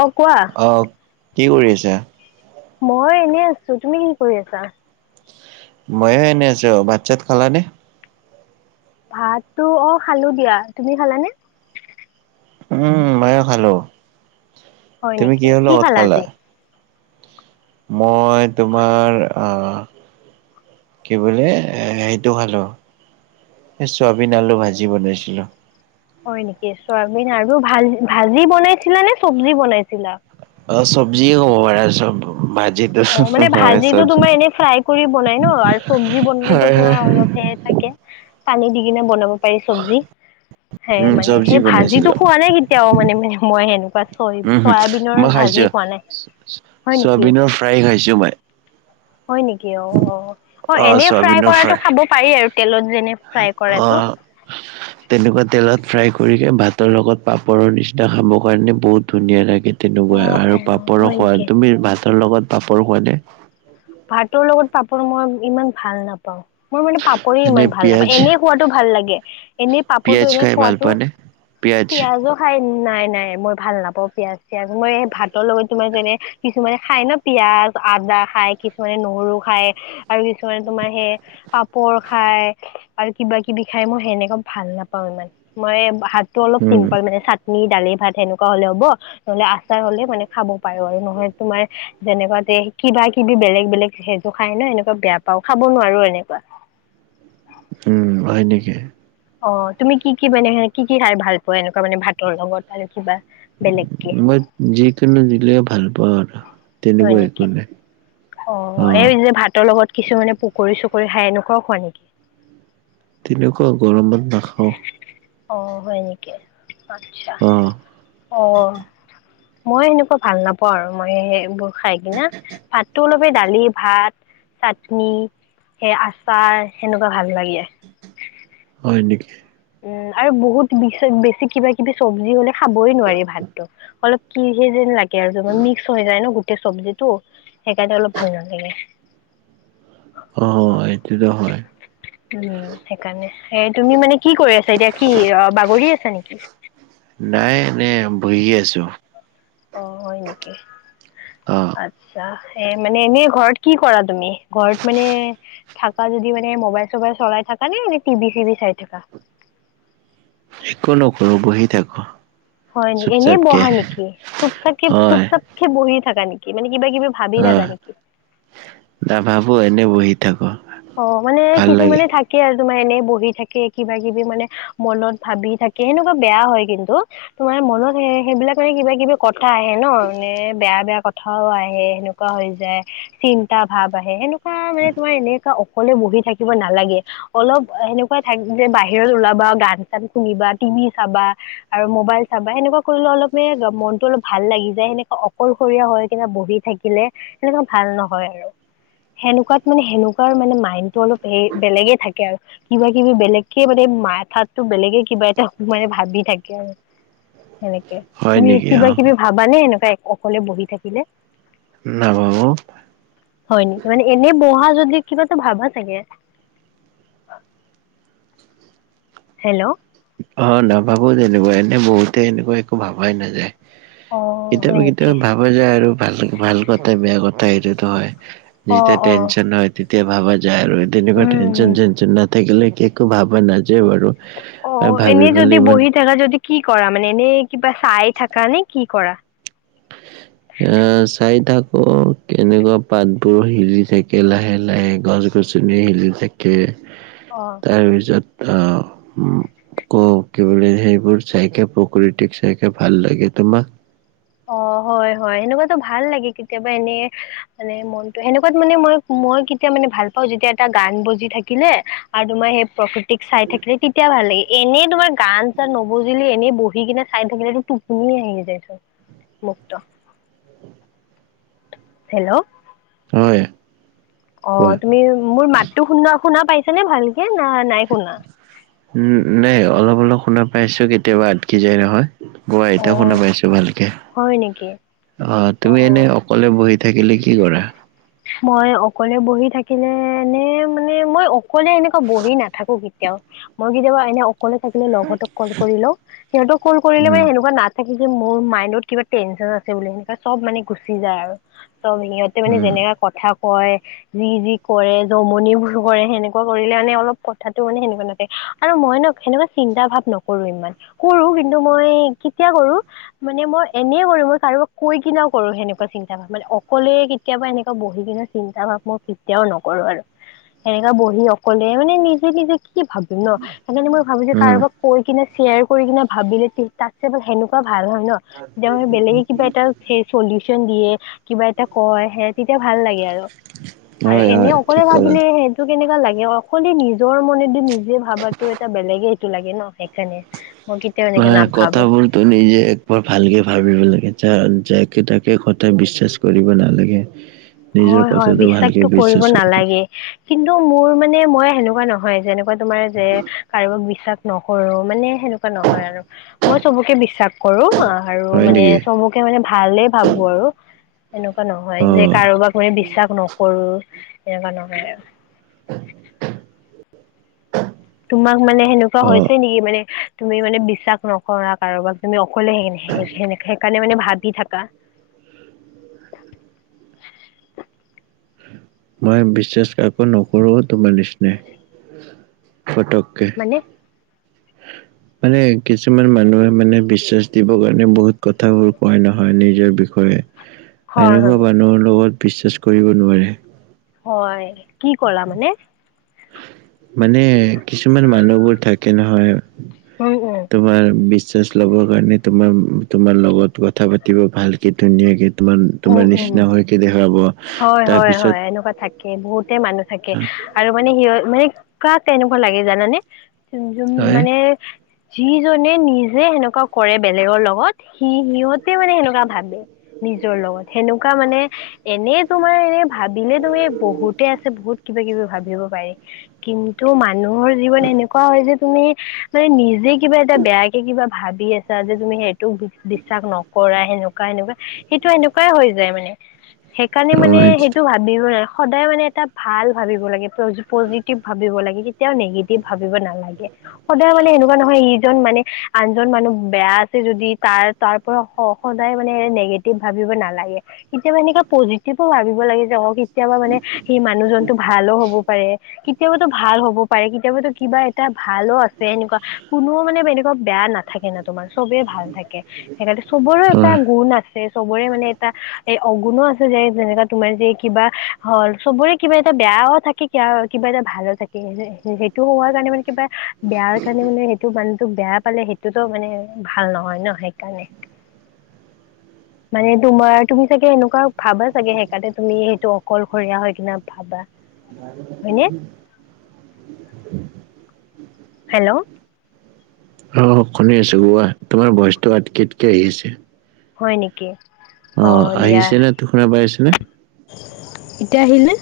অ কোৱা অ কি কৰি আছে মই এনেই আছো তুমি কি কৰি আছা মইয়ো এনে আছো ভাত চাত খালা নে ভাতটো অ খালো দিয়া তুমি খালানে উম মইয়ো খালো হয় তুমি নেকি কিহৰ কি লগত খালা আজি মই তোমাৰ আহ কি বোলে এ সেইটো খালো চোৱাইবিন আলু ভাজি বনাইছিল হয় নেকি চোৱাইবিন আৰু ভাল ভাজি বনাইছিলা নে চব্জি বনাইছিলা অ চব্জিয়ে কব পাৰা ভাজিটো অ মানে হয় ভাজিতো চব্জি। তোমাৰ এনেই ফ্ৰাই কৰি বনাই ন আৰু চব্জি বনালে হয়, হয়, তোমাৰ অলপ হেই থাকে পানী দি কিনে বনাব পাৰি চব্জি সেই উম, মানে চব্জি সেই ভাজি বনাইছিলো। খোৱা নাই কেতিয়াও মানে মানে মই সেনেকুৱা চই চয়াইবিনৰ ভাজি খোৱা নাই হয় নেকি চয়াইবিনৰ ফ্ৰাই খাইছো মই হয় নেকি অ অ অ এনে ফ্ৰাই কৰাটো খাব পাৰি আৰু তেলত যেনে ফ্ৰাই কৰাটো [unintelligible] তেনেকুৱা তেলত ফ্ৰাই কৰি ভাতৰ লগত পাপৰৰ নিচিনা খাবৰ কাৰণে বহুত ধুনীয়া লাগে অ', তেনেকুৱা আৰু অ', পাপৰো হয় খোৱা নেকি? তুমি ভাতৰ লগত পাপৰ খোৱা নে ভাতৰ লগত পাপৰ মই ইমান ভাল নাপাওঁ মোৰ মানে পাপৰে এনে ইমান ভাল পিয়াজ নাপায় এনেই খোৱাটো ভাল লাগে এনেই পিয়াজ পাপৰটো এনে খাই ভাল খোৱাটো পোৱা নে? পিয়াজ পিয়াজো খাই নাই নাই মই ভাল নাপাওঁ পিয়াজ চিয়াজ মই ভাতৰ লগত তোমাৰ যেনে কিছুমানে খাই ন পিয়াজ আদা খাই কিছুমানে নহৰু খায় আৰু কিছুমানে তোমাৰ সেই পাপৰ খায় আৰু কিবা কিবি খাই মই সেনেকে ভাল নাপাওঁ ইমান মই হাতটো অলপ উম চিম্পল মানে নি দালি ভাত সেনেকুৱা হলে হ'ব নহলে আচাৰ হলে মানে খাব পাৰো আৰু নহয় তোমাৰ যেনেকুৱা তে কিবা কিবি বেলেগ বেলেগ সেইযোৰ খাই ন সেনেকুৱা বেয়া পাও খাব নোৱাৰো এনেকুৱা উম হয় নেকি অ তুমি কি কি মানে কি কি খাই ভাল পোৱা এনেকুৱা মানে ভাতৰ লগত আৰু কিবা বেলেগ মই যিকোনো দিলেও ভাল পাওঁ আৰু হয় তেনেকুৱা একো নেকি নাই অ এই যে ভাতৰ লগত কিছুমানে প পকৰি চকৰি খাই এনেকোৱাও খোৱা নেকি তেনেকুৱা গৰমত নাখাওঁ অ হয় নেকি আচ্ছা অ অ মই সেনেকুৱা ভাল নাপাওঁ আৰু মই সেইবোৰ খাই কিনা ভাতটো অলপে দালি ভাত চাটনি সেই আচাৰ সেনেকুৱা ভাল লাগে। হয় নেকি। উম আৰু বহুত বেছি কিবা কিবি চব্জি হ'লে খাবই নোৱাৰি ভাতটো অলপ কি সেই যেন লাগে আৰু মিক্স হৈ যায় ন গোটেই চব্জিটো সেইকাৰণে অলপ ভাল নালাগে। অ', এইটোতো হয়। উম সেইকাৰণে এ তুমি মানে কি কৰি আছা এতিয়া কি অ', বাগৰি আছা নেকি? নাই বহি আছোঁ। অ', হয় নেকি অ আচ্ছা। এ মানে এনেই ঘৰত কি কৰা তুমি ঘৰত মানে থাকা যদি মানে মোবাইল চবাইল চলাই থাকা নে এনে টিভি চি ভ চাই থাকা। একো নকৰোঁ বহি থাকো। হয় নেকি চুপ এনেই চাপকে বহা নেকি চুপ চাকে চুপ হয় চাপকে বহি থাকা নেকি মানে কিবা কিবি ভাবি থাকা নেকি। নাভাবোঁ এনেই বহি থাকো অ', মানে ভাল কিছু লাগে মানে থাকে আৰু তোমাৰ এনেই বহি থাকে কিবা কিবি মানে মনত ভাবি থাকে সেনেকুৱা বেয়া হয় কিন্তু তোমাৰ মনত সেইবিলাক মানে কিবা কিবি কথা আহে ন নে বেয়া বেয়া কথা কথাও আহে সেনেকুৱা হৈ যায় চিন্তা ভাৱ আহে সেনেকুৱা মানে তোমাৰ এনে অকলে বহি থাকিব নালাগে অলপ সেনেকুৱাই থাক যে বাহিৰত ওলাবা গান চান শুনিবা টিভি চাবা আৰু মোবাইল চাবা সেনেকুৱা কৰিলে অলপে মনতটো অলপ ভাল লাগি যায় সেনেকুৱা অকলশৰীয়া হয় কে বহি থাকিলে সেনেকুৱা ভাল নহয় আৰু সেনেকুৱাত মানে সেনেকুৱা মানে মাইণ্ডটো অলপ হেৰি বেলেগে থাকে আৰু। কিবা কিবি বেলেগকে মানে মাথাতো বেলেগে কিবা এটা মানে ভাবি থাকে আৰু। সেনেকে হয় তুমি নেকি অ কিবা কিবি ভাবানে এনেকুৱা অকলে বহি থাকিলে। নাভাবোঁ। হয় নেকি মানে এনে বহা যদি কিবা এটা ভাবা চাগে। হেল্ল'। অ', নাভাবোঁ তেনেকুৱা এনেই বহুতে এনেকুৱা একো ভাবাই নাযায়। অ হয় কেতিয়াবা নেকি কেতিয়াবা ভাব হব যায় আৰু ভাল ভাল কথা বেয়া কথা এইটোতো হয় অ যেতিয়া অ টেনচন হয় তেতিয়া ভাবা যায় আৰু তেনেকুৱা উম টেনচন উম। চেনচন নথাকিলে কে একো ভাবা নাযাই বাৰু। আৰু অ', ভাবি এনে যদি পেলাই ইমান বহি থাকা যদি কি কৰা মানে এনে কিবা চাই থাকা নে কি কৰা? এ চাই থাকো কেনেকুৱা পাতবোৰ সিজি থাকে লাহে লাহে গছ চিনী হিলি থাকে। অ'। তাৰপিছত উ কও কি বুলি সেইবোৰ চাইকে প্ৰকৃতিক চাইকে ভাল লাগে তোমাক? অ', হয়, হয় সেনেকুৱাতো ভাল লাগে কেতিয়াবা এনে মানে মনতটো সেনেকুৱাত মানে মই মই কেতিয়া মানে ভাল পাওঁ যেতিয়া এটা গান বজি থাকিলে আৰু তোমাৰ সেই প্ৰকৃতিক চাই থাকিলে তেতিয়া ভাল লাগে। এনেই তোমাৰ গান চান নবজিলে এনেই বহি কিনে চাই থাকিলে তটো টোপনি আহি যাই চোন। মুক্ত। হেল্ল'। হয়। অ কোৱা তুমি মোৰ মাতটো শুনা শুনা পাইছ নে ভালকে না নাই শুনা। উ নাই অলপ অলপ শুনা পাইছো কেতিয়াবা আটকি যায় নহয়। কোৱা অ এতিয়া শুনা পাইছো ভালকে হয় নেকি অ তুমি এনে অ অকলে বহি থাকিলে কি কৰা। মই অকলে বহি থাকিলে নে মানে মই অকলে এনেকুৱা বহি নাথাকো কেতিয়াও। মই কেতিয়াবা এনে অকলে থাকিলে লগহতক কল কৰি লওঁ সিহঁতক কল কৰিলে মে উম সেনেকুৱা না থাকি যে মোৰ মাইণ্ডত কিবা টেনচন আছে বুলি সেনেকুৱা চব মানে গুচি যায়। আৰু চব সিহঁতে মানে উম যেনেকাে কথা কয়। যি যি কৰে জমনিবোৰ কৰে সেনেকুৱা কৰিলে মানে অলপ কথাাতটো মানে সেনেকুৱা নাথে। আৰু মই ন সেনেকুৱা চিন্তা ভাৱ নকৰো ইমান কৰো কিন্তু মই কেতিয়া কৰো। মানে মই এনেই কৰো মই কাৰোবাক কৈ কিনাও কৰো সেনেকুৱা চিন্তা মানে অকলে কেতিয়াবা এনেকোৱো- বহি কিনে চিন্তা ভাৱ মই কেতিয়াও নকৰো আৰু। সেনেকা বহি অকলে মানে নিজে নিজে কি ভাবি ন সেইকাৰণে মই ভাবো যে উম কাৰোবাক কৈ কিনে শ্বেয়াৰ কৰি কিনে ভাবিলে তাত সেনেকুৱা ভাল হয় ন তেতিয়াে বেলেগে কিবা এটা ফে কডিশ্যন দিয়ে কিবা যেতিয়া কয় সে তেতিয়া ভাল লাগে আৰু আৰু হয় এনে হয় অকলে ঠিক ক'লা ভাবিলে স টোক কেনেকা লাগে অকলে নিজৰ মনেত দি নিজে ভাবাটো এটা বেলেগে এইটো লাগে ন সেইকাৰণে। মই কেতিয়াও বা এনেকে নাভাবো কথাবোৰ ত নিজে একবাৰ ভালকে ভাবিব লাগে য যাকে তাকে কথায় বিশ্বাস কৰিব নালাগে। নিজৰ হয় হয় কথাটো ভালকে বিশ্বাসতটো কৰিব বিশ্বাস কৰি থাকে নালাগে। কিন্তু মোৰ মানে মই সেনেকুৱা নহয় যেনেকুৱা তোমাৰ যে কাৰোবাক বিশ্বাস নকৰৰুো মানে সেনেকুৱা নহয় আৰু মই চবকে বিশ্বাস কৰো আৰু হয় মানে নেকি চব কেতিয়াবা মানে ভালেই ভাবো আৰু এনেকুৱা নহয়। অ যে কাৰোবাক কো বিশ্বাস নকৰো এনেকুৱা নকয় আৰু তোমাক মানে সেনেকুৱা অ হৈছে নেকি মানে তুমি মানে বিশ্বাস নকৰা কাৰোবাক তুমি অকলে সেইকাৰণে মানে ভাবি থাকা। মই বিশ্বাস কাকো নকৰো তোমাৰ নিচিনাই ফতককে। মানে [inaudible] মানে কিছুমান মানুহে মানে বিশ্বাস দিবৰ কাৰণে বহুত কথাবোৰ কয় নহয় নিজৰ বিষয়ে হয় হয় এনেকুৱা মানুহৰ লগত বিশ্বাস কৰিব নোৱাৰে। হয়, কি কলা মানে? মানে কিছুমান মানুহবোৰ থাকে নহয় অ', অ' তোমাৰ বিশ্বাস ল'বৰ কাৰণে তোমাৰ তোমাৰ লগত কথা পাতিব ভালকৈ ধুনীয়াকৈ উম তোমাৰ উম নিচিনা হৈকে দেখুৱাব হয় তাৰ হয় হয় পিছত এনেকুৱা থাকে বহুতে মানুহ থাকে। আৰু মানে সিহ মানে কাক তেনেকুৱা লাগে জানানে যোন হয় মানে যিজনে নিজে সেনেকুৱা কৰে বেলেগৰ লগত সি সিহঁতে মানে সেনেকুৱা ভাবে। নিজৰ লগত সেনেকুৱা মানে এনেই তোমাৰ এনে ভাবিলে তুমি বহুতে আছে বহুত কিবা কিবি ভাবিব পাৰি কিন্তু মানুহৰ জীৱন এনেকুৱা হয় যে তুমি মানে নিজে কিবা এটা বেয়াকে কিবা ভাবি আছা যে তুমি সেইটোক বিশ্বাস নকৰা সেনেকুৱা সেনেকুৱা সেইটো এনেকুৱাই হৈ যায় মানে। সেইকাৰণে অ মানে সেইটো ভাবিব নালাগে সদায় মানে এটা ভাল ভাবিব লাগে পজিটিভ ভাবিব লাগে কেতিয়াও নিগেটিভ ভাবিব নালাগে সদায় মানে এনেকুৱা নহয় ই মানে আনজন মানুহ বেয়া আছে যদি তাৰ তাৰ পৰা সদায় মানে ভাবিব নালাগে কেতিয়াবা এনো পজিটিভো ভাবিব লাগে যে কেতিয়াবা মানে সেই মানুহজনটো ভালো হ'ব পাৰে কেতিয়াবাতো ভাল হ'ব পাৰে কেতিয়াবো কিবা এটা ভালো আছে এনেকুৱা কোনো মানে এনেকুৱা বেয়া না থাকে ন' তোমাৰ চবেই ভাল থাকে সেইকাৰণে চবৰে অ এটা অ গুণ আছে চবৰে মানে এটা এই অগুণো আছে যে যেনেকা তোমাৰ যে কিবা হ চবৰে কিবা এটা বেয়াও থাকে কিবা কিবা এটা ভালো থাকে সেইটো হোৱাৰ কাৰণে মানে কিবা বেয়াৰ কাৰণে মানে সেইটো মানুহটোক বেয়া পালে সেইটোতো মানে ভাল নহয় ন' সেইকাৰণে। মানে তোমাৰ তুমি চাগে এনেকুৱা ভাবা চাগে সেইকাৰনে তুমি সেইটো অকলশৰীয়া হয় কিনা ভাবা হয়নে [unintelligible] হেল্ল' আহ শুনি আছো কোৱা তোমাৰ ভয়চটো আটকি আটকি আহিছে। হয়, নেকি অ', দিয়া আহিছে নে শুনা পাই আছেনে এতিয়া আহিল নে?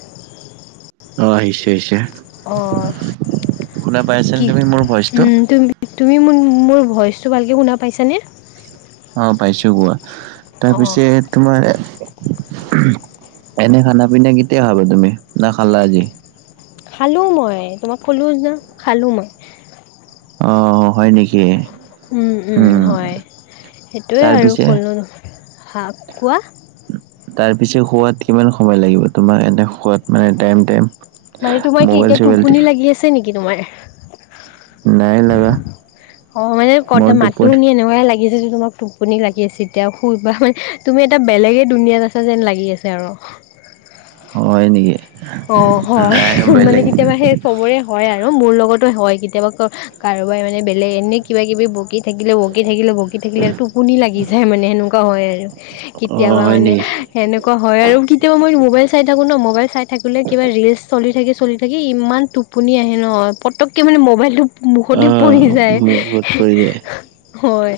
অ আহিছে আহিছে অ', শুনা পাইছানে কি তুমি মোৰ ভইচটো উম, তুমি তুমি ম মোৰ ভইচটো ভালকে শুনা পাইছানে? অ', পাইছোঁ কোৱা অ তাৰপিছত তোমাৰ এনে খানা পিনা কেতিয়া খাবা তুমি নে খালা আজি? খালোঁ মই তোমাক কলো ন' খালোঁ মই অঁ', হয় নেকি? উম উম হয়, সেইটোৱে আৰু তাৰপিছে ক'লো হ কোৱা? তাৰ পিছত খোৱাত কিমান সময় লাগিব তোমাক এনে খোৱাত মানে টাই টাইম? মানে তোমাৰ কি মোবাইল এতিয়া চোবাইল টোপনি টি- লাগি আছে নেকি তোমাৰ? নাই লগা অ', মানে ক মোৰ মাতো টোপনি শুনি এনেকোৱা লাগিছে যে তোমাক তো টোপনি লাগি আছে এতিয়া শুইবা মানে তুমি এটা বেলেগে দুুনিয়াত আছা যেন লাগি আছে আৰু হয় নেকি? অ', হয়, নাই মানে বেলেগ কেতিয়াবা সেই চবৰে হয় আৰু মোৰ লগতো হয় কেতিয়াবা কাৰোবাই মানে বেলেগ এনে কিবা কিবি বকীত থাকিলে বকি থাকিলে বকি থাকিলে আৰু টোপনি লাগি যায় মানে সেনেকুৱা হয় আৰু অ কেতিয়াবা হয় মানে নেকি সেনেকুৱা হয় আৰু কেতিয়াবা মই মোবাইল চাই থাকো ন' মোবাইল চাই থাকিলে কিবা ৰিলচ চলি থাকি চলি থাকি ইমান টোপনি আহে নহয় পটককৈ মানে মোবাইলটো অ মুখতে পৰি যায় মোৰ ঘৰত পৰি যায় হয়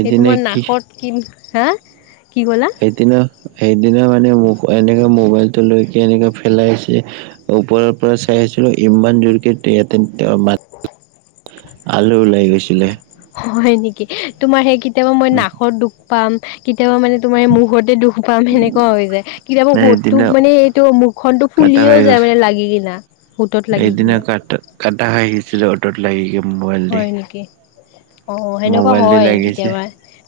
সেই তোমাৰ কি নাকত কি হা কি ক'লা সেইদিনা সেইদিনা মানে মোক এনেকে মোবাইলটো লৈ কি এনেকে ফেলাইছে ওপৰৰ পৰা চাই আহিছিলো ইমান জোৰকে ইয়াতে ম [unintelligible] আলু ওলাই গৈছিলে। হয় নেকি তোমাৰ সেই কেতিয়াবা মই নাকত দুখ পাম কেতিয়াবা মানে তোমাৰ মুখতে দুখ পাম সেনেকুৱা হৈ যায় কেতিয়াবা সোতটো সেইদিনা মানে এইটো মুখ খনটো কাটা ফুলিও খাই যায় গৈছে মানে লাগি কিনা হোতত লাগি কিনা কটা খ আহিছিলে অটত লাগি গ মোবাইল দি [unintelligible] অ সেনেকুৱা মোবাইল দি হয় লাগিছে কেতিয়াবা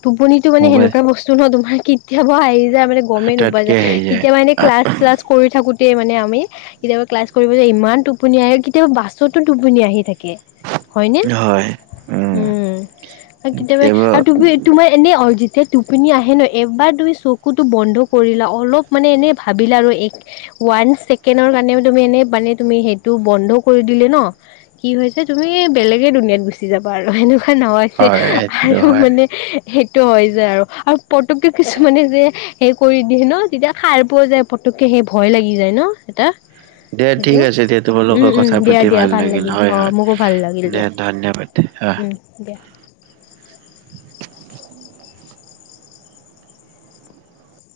টোপনিটো মানে মোবাইল সেনেকুৱা বস্তু ন তোমাৰ কি কেতিয়াবা আহি যায় মানে গমেই নোপোৱা হাততকে যায়, আহি কেতিয়াবা এনেই ক্লাছ চ্লাছ কৰি থাকোঁতেই মানে আমি কেতিয়াবা ক্লাছ কৰিবলৈ ইমান টোপনি আহে আৰু কেতিয়াবা বাছতো টোপনি আহি থাকে। হয়নে, হয় উম উম কেতিয়াবা আৰু তোমাৰ এনেই অ যেতিয়া টোপিনি আহে ন এবাৰ তুমি চকুটো বন্ধ কৰিলা অলপ মানে এনেই ভাবিলা আৰু এক ৱান ছেকেণ্ডৰ কাৰণে তুমি এনে মানে তুমি সেইটো বন্ধ কৰি দিলে ন, কি হৈছে তুমি বেলেগে দুুনিয়াত গুচি যাবা আৰু সেনেকুৱা নহয়। হয় এইটোতো আৰু হয় মানে সেইটো হয় যায় আৰু আৰু পতকে কিছুমানে যে সেই কৰি দিয় ন তেতিয়া সাৰ পোৱা যায় পটককে সেই ভয় লাগি যায় ন এটা। দে ঠিক সেইটো আছে দিয়া তোমাৰ উম লগত উম কথা দিয়া পাতি দিয়া ভাল লাগিল হয় অ হয় মোকো ভাল লাগিল দে দিয়া ধন্যবাদ অ। উম দিয়া।